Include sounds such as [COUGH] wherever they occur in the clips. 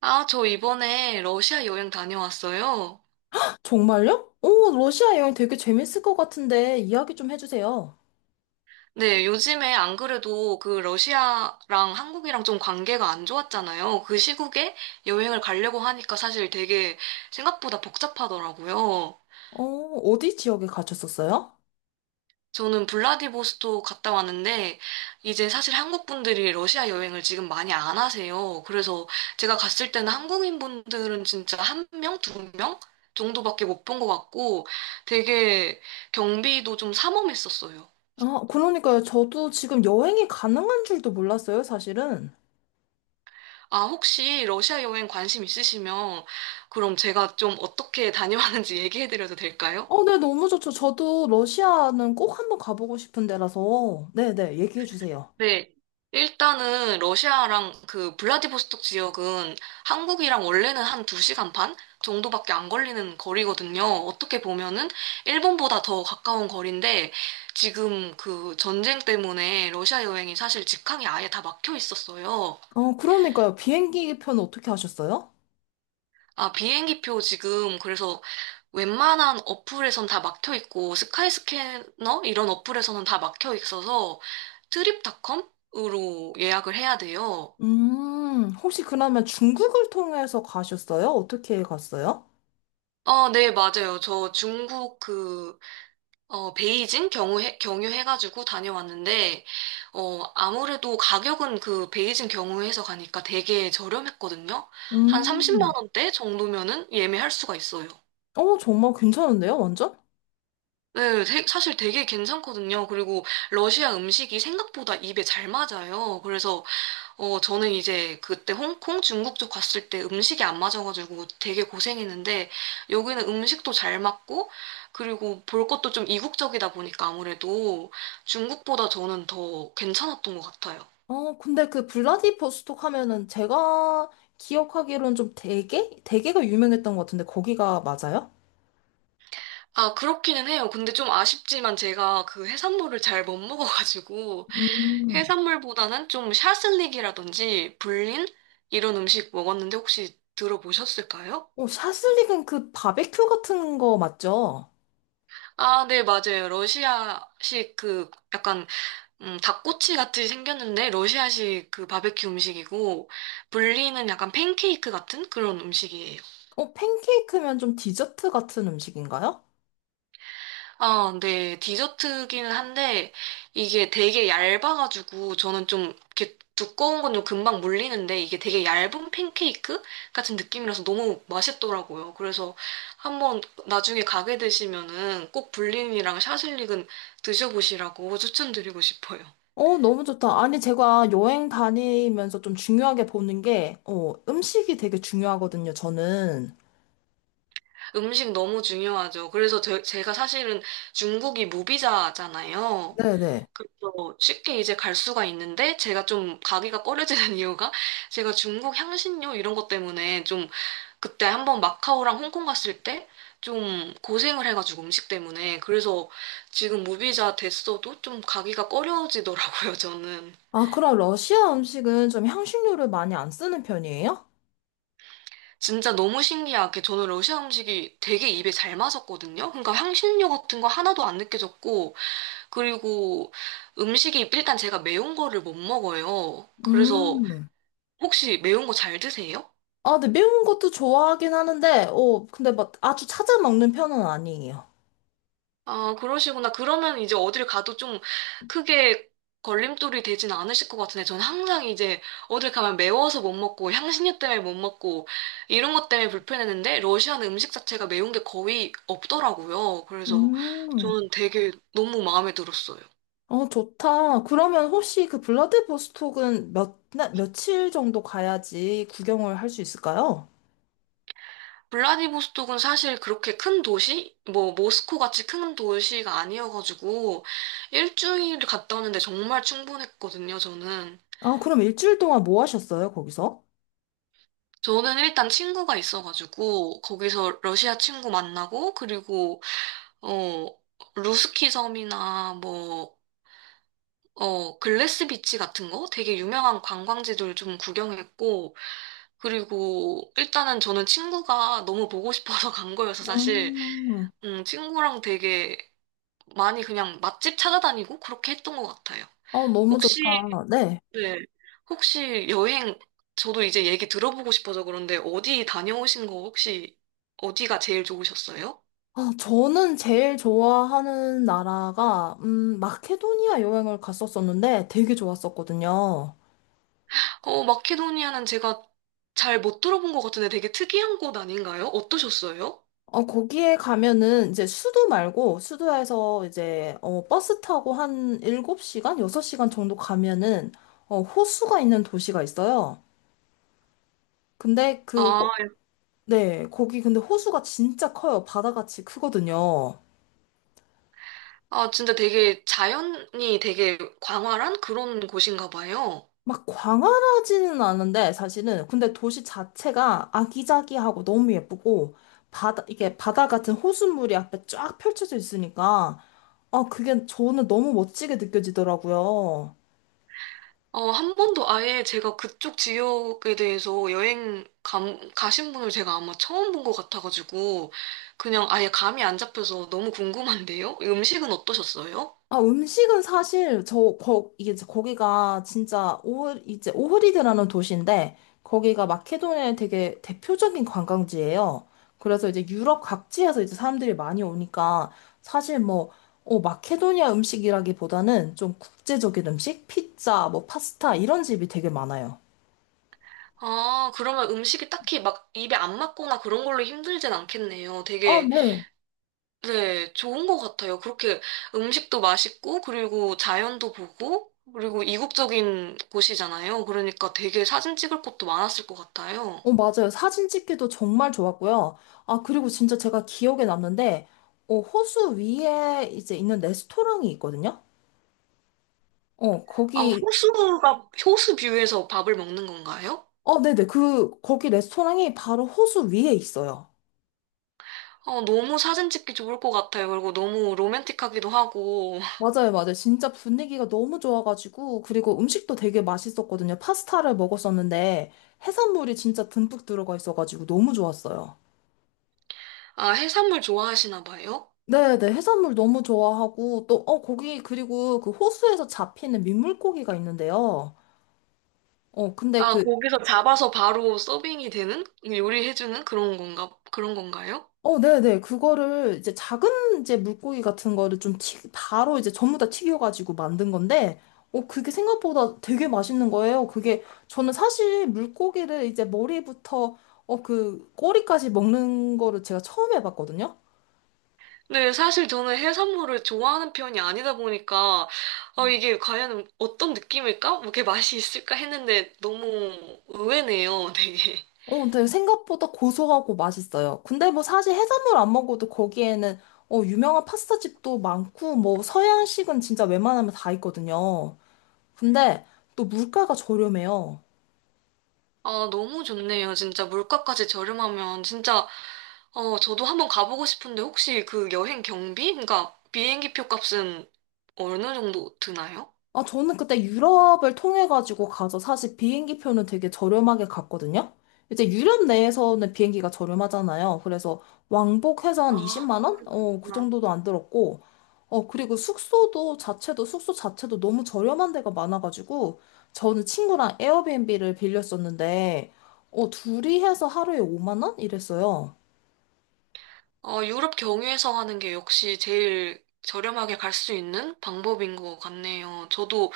아, 저 이번에 러시아 여행 다녀왔어요. 정말요? 오, 러시아 여행 되게 재밌을 것 같은데 이야기 좀 해주세요. 네, 요즘에 안 그래도 그 러시아랑 한국이랑 좀 관계가 안 좋았잖아요. 그 시국에 여행을 가려고 하니까 사실 되게 생각보다 복잡하더라고요. 어, 어디 지역에 가셨었어요? 저는 블라디보스토크 갔다 왔는데 이제 사실 한국 분들이 러시아 여행을 지금 많이 안 하세요. 그래서 제가 갔을 때는 한국인 분들은 진짜 한 명, 두 명 정도밖에 못 본 것 같고 되게 경비도 좀 삼엄했었어요. 아, 그러니까요. 저도 지금 여행이 가능한 줄도 몰랐어요, 사실은. 아, 혹시 러시아 여행 관심 있으시면 그럼 제가 좀 어떻게 [LAUGHS] 다녀왔는지 얘기해드려도 될까요? 어, 네, 너무 좋죠. 저도 러시아는 꼭 한번 가보고 싶은 데라서. 네네, 얘기해 주세요. 네. 일단은 러시아랑 그 블라디보스톡 지역은 한국이랑 원래는 한 2시간 반 정도밖에 안 걸리는 거리거든요. 어떻게 보면은 일본보다 더 가까운 거리인데 지금 그 전쟁 때문에 러시아 여행이 사실 직항이 아예 다 막혀 있었어요. 어, 그러니까요. 비행기 편 어떻게 하셨어요? 아, 비행기표 지금 그래서 웬만한 어플에선 다 막혀 있고 스카이스캐너 이런 어플에서는 다 막혀 있어서 트립닷컴으로 예약을 해야 돼요. 혹시 그러면 중국을 통해서 가셨어요? 어떻게 갔어요? 어, 네, 맞아요. 저 중국 그, 어, 경유해가지고 다녀왔는데, 어, 아무래도 가격은 그 베이징 경유해서 가니까 되게 저렴했거든요. 한 30만 음, 원대 정도면은 예매할 수가 있어요. 어, 정말 괜찮은데요, 완전? 사실 되게 괜찮거든요. 그리고 러시아 음식이 생각보다 입에 잘 맞아요. 그래서 어, 저는 이제 그때 홍콩, 중국 쪽 갔을 때 음식이 안 맞아가지고 되게 고생했는데 여기는 음식도 잘 맞고 그리고 볼 것도 좀 이국적이다 보니까 아무래도 중국보다 저는 더 괜찮았던 것 같아요. 어, 근데 그 블라디보스톡 하면은 제가 기억하기로는 좀 대게? 대게가 유명했던 것 같은데 거기가 맞아요? 아, 그렇기는 해요. 근데 좀 아쉽지만 제가 그 해산물을 잘 못 먹어가지고 음. 해산물보다는 좀 샤슬릭이라든지 불린 이런 음식 먹었는데 혹시 들어보셨을까요? 어, 샤슬릭은 그 바베큐 같은 거 맞죠? 아, 네, 맞아요. 러시아식 그 약간 닭꼬치 같이 생겼는데 러시아식 그 바베큐 음식이고 분리는 약간 팬케이크 같은 그런 음식이에요. 어, 팬케이크면 좀 디저트 같은 음식인가요? 아, 네, 디저트기는 한데 이게 되게 얇아가지고 저는 좀 이렇게 두꺼운 건 좀 금방 물리는데 이게 되게 얇은 팬케이크 같은 느낌이라서 너무 맛있더라고요. 그래서 한번 나중에 가게 되시면은 꼭 불린이랑 샤슬릭은 드셔보시라고 추천드리고 싶어요. 어, 너무 좋다. 아니, 제가 여행 다니면서 좀 중요하게 보는 게, 어, 음식이 되게 중요하거든요, 저는. 음식 너무 중요하죠. 그래서 제가 사실은 중국이 무비자잖아요. 네네. 그래서 쉽게 이제 갈 수가 있는데 제가 좀 가기가 꺼려지는 [LAUGHS] 이유가 제가 중국 향신료 이런 것 때문에 좀 그때 한번 마카오랑 홍콩 갔을 때 좀 고생을 해가지고 음식 때문에 그래서 지금 무비자 됐어도 좀 가기가 꺼려지더라고요, [LAUGHS] 저는. 아, 그럼 러시아 음식은 좀 향신료를 많이 안 쓰는 편이에요? 진짜 너무 신기하게 저는 러시아 음식이 되게 입에 잘 맞았거든요. 그러니까 향신료 같은 거 하나도 안 느껴졌고 그리고 음식이 일단 제가 매운 거를 못 먹어요. 그래서 음. 혹시 매운 거 잘 드세요? 아, 근데 매운 것도 좋아하긴 하는데, 어, 근데 막 아주 찾아 먹는 편은 아니에요. 아, 그러시구나. 그러면 이제 어딜 가도 좀 크게 걸림돌이 되진 않으실 것 같은데, 저는 항상 이제 어딜 가면 매워서 못 먹고, 향신료 때문에 못 먹고, 이런 것 때문에 불편했는데, 러시아는 음식 자체가 매운 게 거의 없더라고요. 그래서 음, 저는 되게 너무 마음에 들었어요. 어, 좋다. 그러면 혹시 그 블라디보스톡은 몇, 날, 며칠 정도 가야지 구경을 할 수 있을까요? 블라디보스톡은 사실 그렇게 큰 도시? 뭐, 모스코 같이 큰 도시가 아니어가지고, 일주일 갔다 오는데 정말 충분했거든요, 저는. 아, 그럼 일주일 동안 뭐 하셨어요, 거기서? 저는 일단 친구가 있어가지고, 거기서 러시아 친구 만나고, 그리고, 어, 루스키 섬이나 뭐, 어, 글래스 비치 같은 거? 되게 유명한 관광지들 좀 구경했고, 그리고 일단은 저는 친구가 너무 보고 싶어서 [LAUGHS] 간 거여서 사실, 음, 친구랑 되게 많이 그냥 맛집 찾아다니고 그렇게 했던 것 같아요. 아, 너무 좋다. 혹시, 네. 네. 혹시 여행, 저도 이제 얘기 들어보고 싶어서 그런데 어디 다녀오신 거 혹시 어디가 제일 좋으셨어요? 아, 저는 제일 좋아하는 나라가, 마케도니아 여행을 갔었었는데 되게 좋았었거든요. 어, 마케도니아는 제가 잘 못 들어본 것 같은데 되게 특이한 곳 아닌가요? 어떠셨어요? 어, 거기에 가면은 이제 수도 말고 수도에서 이제 어, 버스 타고 한 7시간 6시간 정도 가면은 어, 호수가 있는 도시가 있어요. 근데 그 아, 네, 거기 근데 호수가 진짜 커요. 바다같이 크거든요. 아, 진짜 되게 자연이 되게 광활한 그런 곳인가 봐요. 막 광활하지는 않은데 사실은 근데 도시 자체가 아기자기하고 너무 예쁘고 바다 이게 바다 같은 호수물이 앞에 쫙 펼쳐져 있으니까 아, 그게 저는 너무 멋지게 느껴지더라고요. 어, 한 번도 아예 제가 그쪽 지역에 대해서 가신 분을 제가 아마 처음 본 것 같아가지고, 그냥 아예 감이 안 잡혀서 너무 궁금한데요? 음식은 어떠셨어요? 아, 음식은 사실 저 거, 이게 이제 거기가 진짜 오흐 이제 오흐리드라는 도시인데 거기가 마케도니아의 되게 대표적인 관광지예요. 그래서 이제 유럽 각지에서 이제 사람들이 많이 오니까 사실 뭐 어, 마케도니아 음식이라기보다는 좀 국제적인 음식, 피자, 뭐 파스타 이런 집이 되게 많아요. 아, 그러면 음식이 딱히 막 입에 안 맞거나 그런 걸로 힘들진 않겠네요. 아, 되게, 네. 네, 좋은 것 같아요. 그렇게 음식도 맛있고, 그리고 자연도 보고, 그리고 이국적인 곳이잖아요. 그러니까 되게 사진 찍을 곳도 많았을 것 같아요. 어, 맞아요. 사진 찍기도 정말 좋았고요. 아, 그리고 진짜 제가 기억에 남는데 어, 호수 위에 이제 있는 레스토랑이 있거든요. 어, 아, 거기, 호수가, 호수 뷰에서 밥을 먹는 건가요? 어, 네네. 그, 거기 레스토랑이 바로 호수 위에 있어요. 어, 너무 사진 찍기 좋을 것 같아요. 그리고 너무 로맨틱하기도 하고. 맞아요, 맞아요. 진짜 분위기가 너무 좋아가지고, 그리고 음식도 되게 맛있었거든요. 파스타를 먹었었는데, 해산물이 진짜 듬뿍 들어가 있어가지고 너무 좋았어요. 아, 해산물 좋아하시나 봐요? 네네. 해산물 너무 좋아하고, 또, 어, 거기, 그리고 그 호수에서 잡히는 민물고기가 있는데요. 어, 근데 아, 그 거기서 잡아서 바로 서빙이 되는? 요리해주는 그런 건가요? 어, 네네. 그거를 이제 작은 이제 물고기 같은 거를 좀 바로 이제 전부 다 튀겨가지고 만든 건데, 어, 그게 생각보다 되게 맛있는 거예요. 그게, 저는 사실 물고기를 이제 머리부터, 어, 그, 꼬리까지 먹는 거를 제가 처음 해봤거든요. 네, 사실 저는 해산물을 좋아하는 편이 아니다 보니까, 어 이게 과연 어떤 느낌일까? 뭐 이렇게 맛이 있을까 했는데 너무 의외네요, 되게. 어, 근데 생각보다 고소하고 맛있어요. 근데 뭐 사실 해산물 안 먹어도 거기에는, 어, 유명한 파스타집도 많고, 뭐 서양식은 진짜 웬만하면 다 있거든요. 근데 또 물가가 저렴해요. 아, 너무 좋네요. 진짜 물가까지 저렴하면 진짜 어, 저도 한번 가보고 싶은데 혹시 그 여행 경비? 그러니까 비행기 표 값은 어느 정도 드나요? 아, 저는 그때 유럽을 통해가지고 가서 사실 비행기 표는 되게 저렴하게 갔거든요? 이제 유럽 내에서는 비행기가 저렴하잖아요. 그래서 왕복해서 한 아, 20만 원? 어, 그 그렇구나. 정도도 안 들었고, 어, 그리고 숙소 자체도 너무 저렴한 데가 많아가지고, 저는 친구랑 에어비앤비를 빌렸었는데, 어, 둘이 해서 하루에 5만 원? 이랬어요. 어, 유럽 경유해서 하는 게 역시 제일 저렴하게 갈 수 있는 방법인 것 같네요. 저도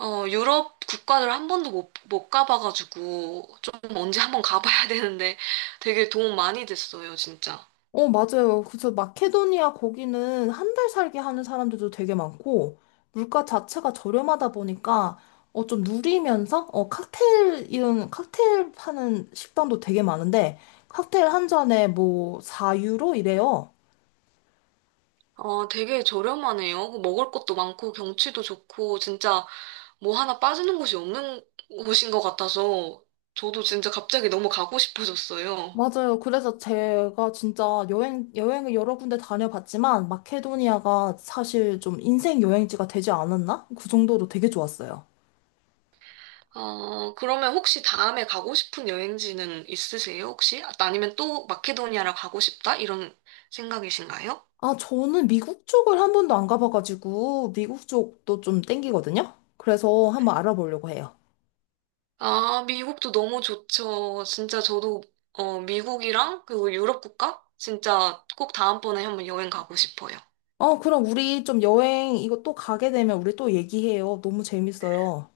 어, 유럽 국가를 한 번도 못 가봐가지고 좀 언제 한번 가봐야 [LAUGHS] 되는데 되게 도움 많이 됐어요, 진짜. 어, 맞아요. 그래서 마케도니아 거기는 한 달 살기 하는 사람들도 되게 많고, 물가 자체가 저렴하다 보니까, 어, 좀 누리면서, 어, 칵테일, 이런 칵테일 파는 식당도 되게 많은데, 칵테일 한 잔에 뭐, 4유로 이래요. 아, 되게 저렴하네요. 그 먹을 것도 많고 경치도 좋고 진짜 뭐 하나 빠지는 곳이 없는 곳인 것 같아서 저도 진짜 갑자기 너무 가고 싶어졌어요. 맞아요. 그래서 제가 진짜 여행을 여러 군데 다녀봤지만, 마케도니아가 사실 좀 인생 여행지가 되지 않았나? 그 정도로 되게 좋았어요. 아, 그러면 혹시 다음에 가고 싶은 여행지는 있으세요, 혹시? 아니면 또 마케도니아를 가고 싶다? 이런 생각이신가요? 아, 저는 미국 쪽을 한 번도 안 가봐가지고, 미국 쪽도 좀 땡기거든요? 그래서 한번 알아보려고 해요. 아, 미국도 너무 좋죠. 진짜 저도 어, 미국이랑 그리고 유럽 국가 진짜 꼭 다음번에 한번 여행 가고 싶어요. 어, 그럼 우리 좀 여행, 이거 또 가게 되면 우리 또 얘기해요. 너무 재밌어요.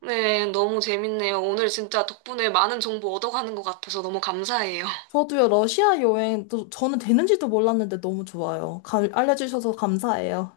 네, 너무 재밌네요. 오늘 진짜 덕분에 많은 정보 얻어가는 것 같아서 너무 감사해요. 저도요, 러시아 여행, 또 저는 되는지도 몰랐는데 너무 좋아요. 가- 알려주셔서 감사해요.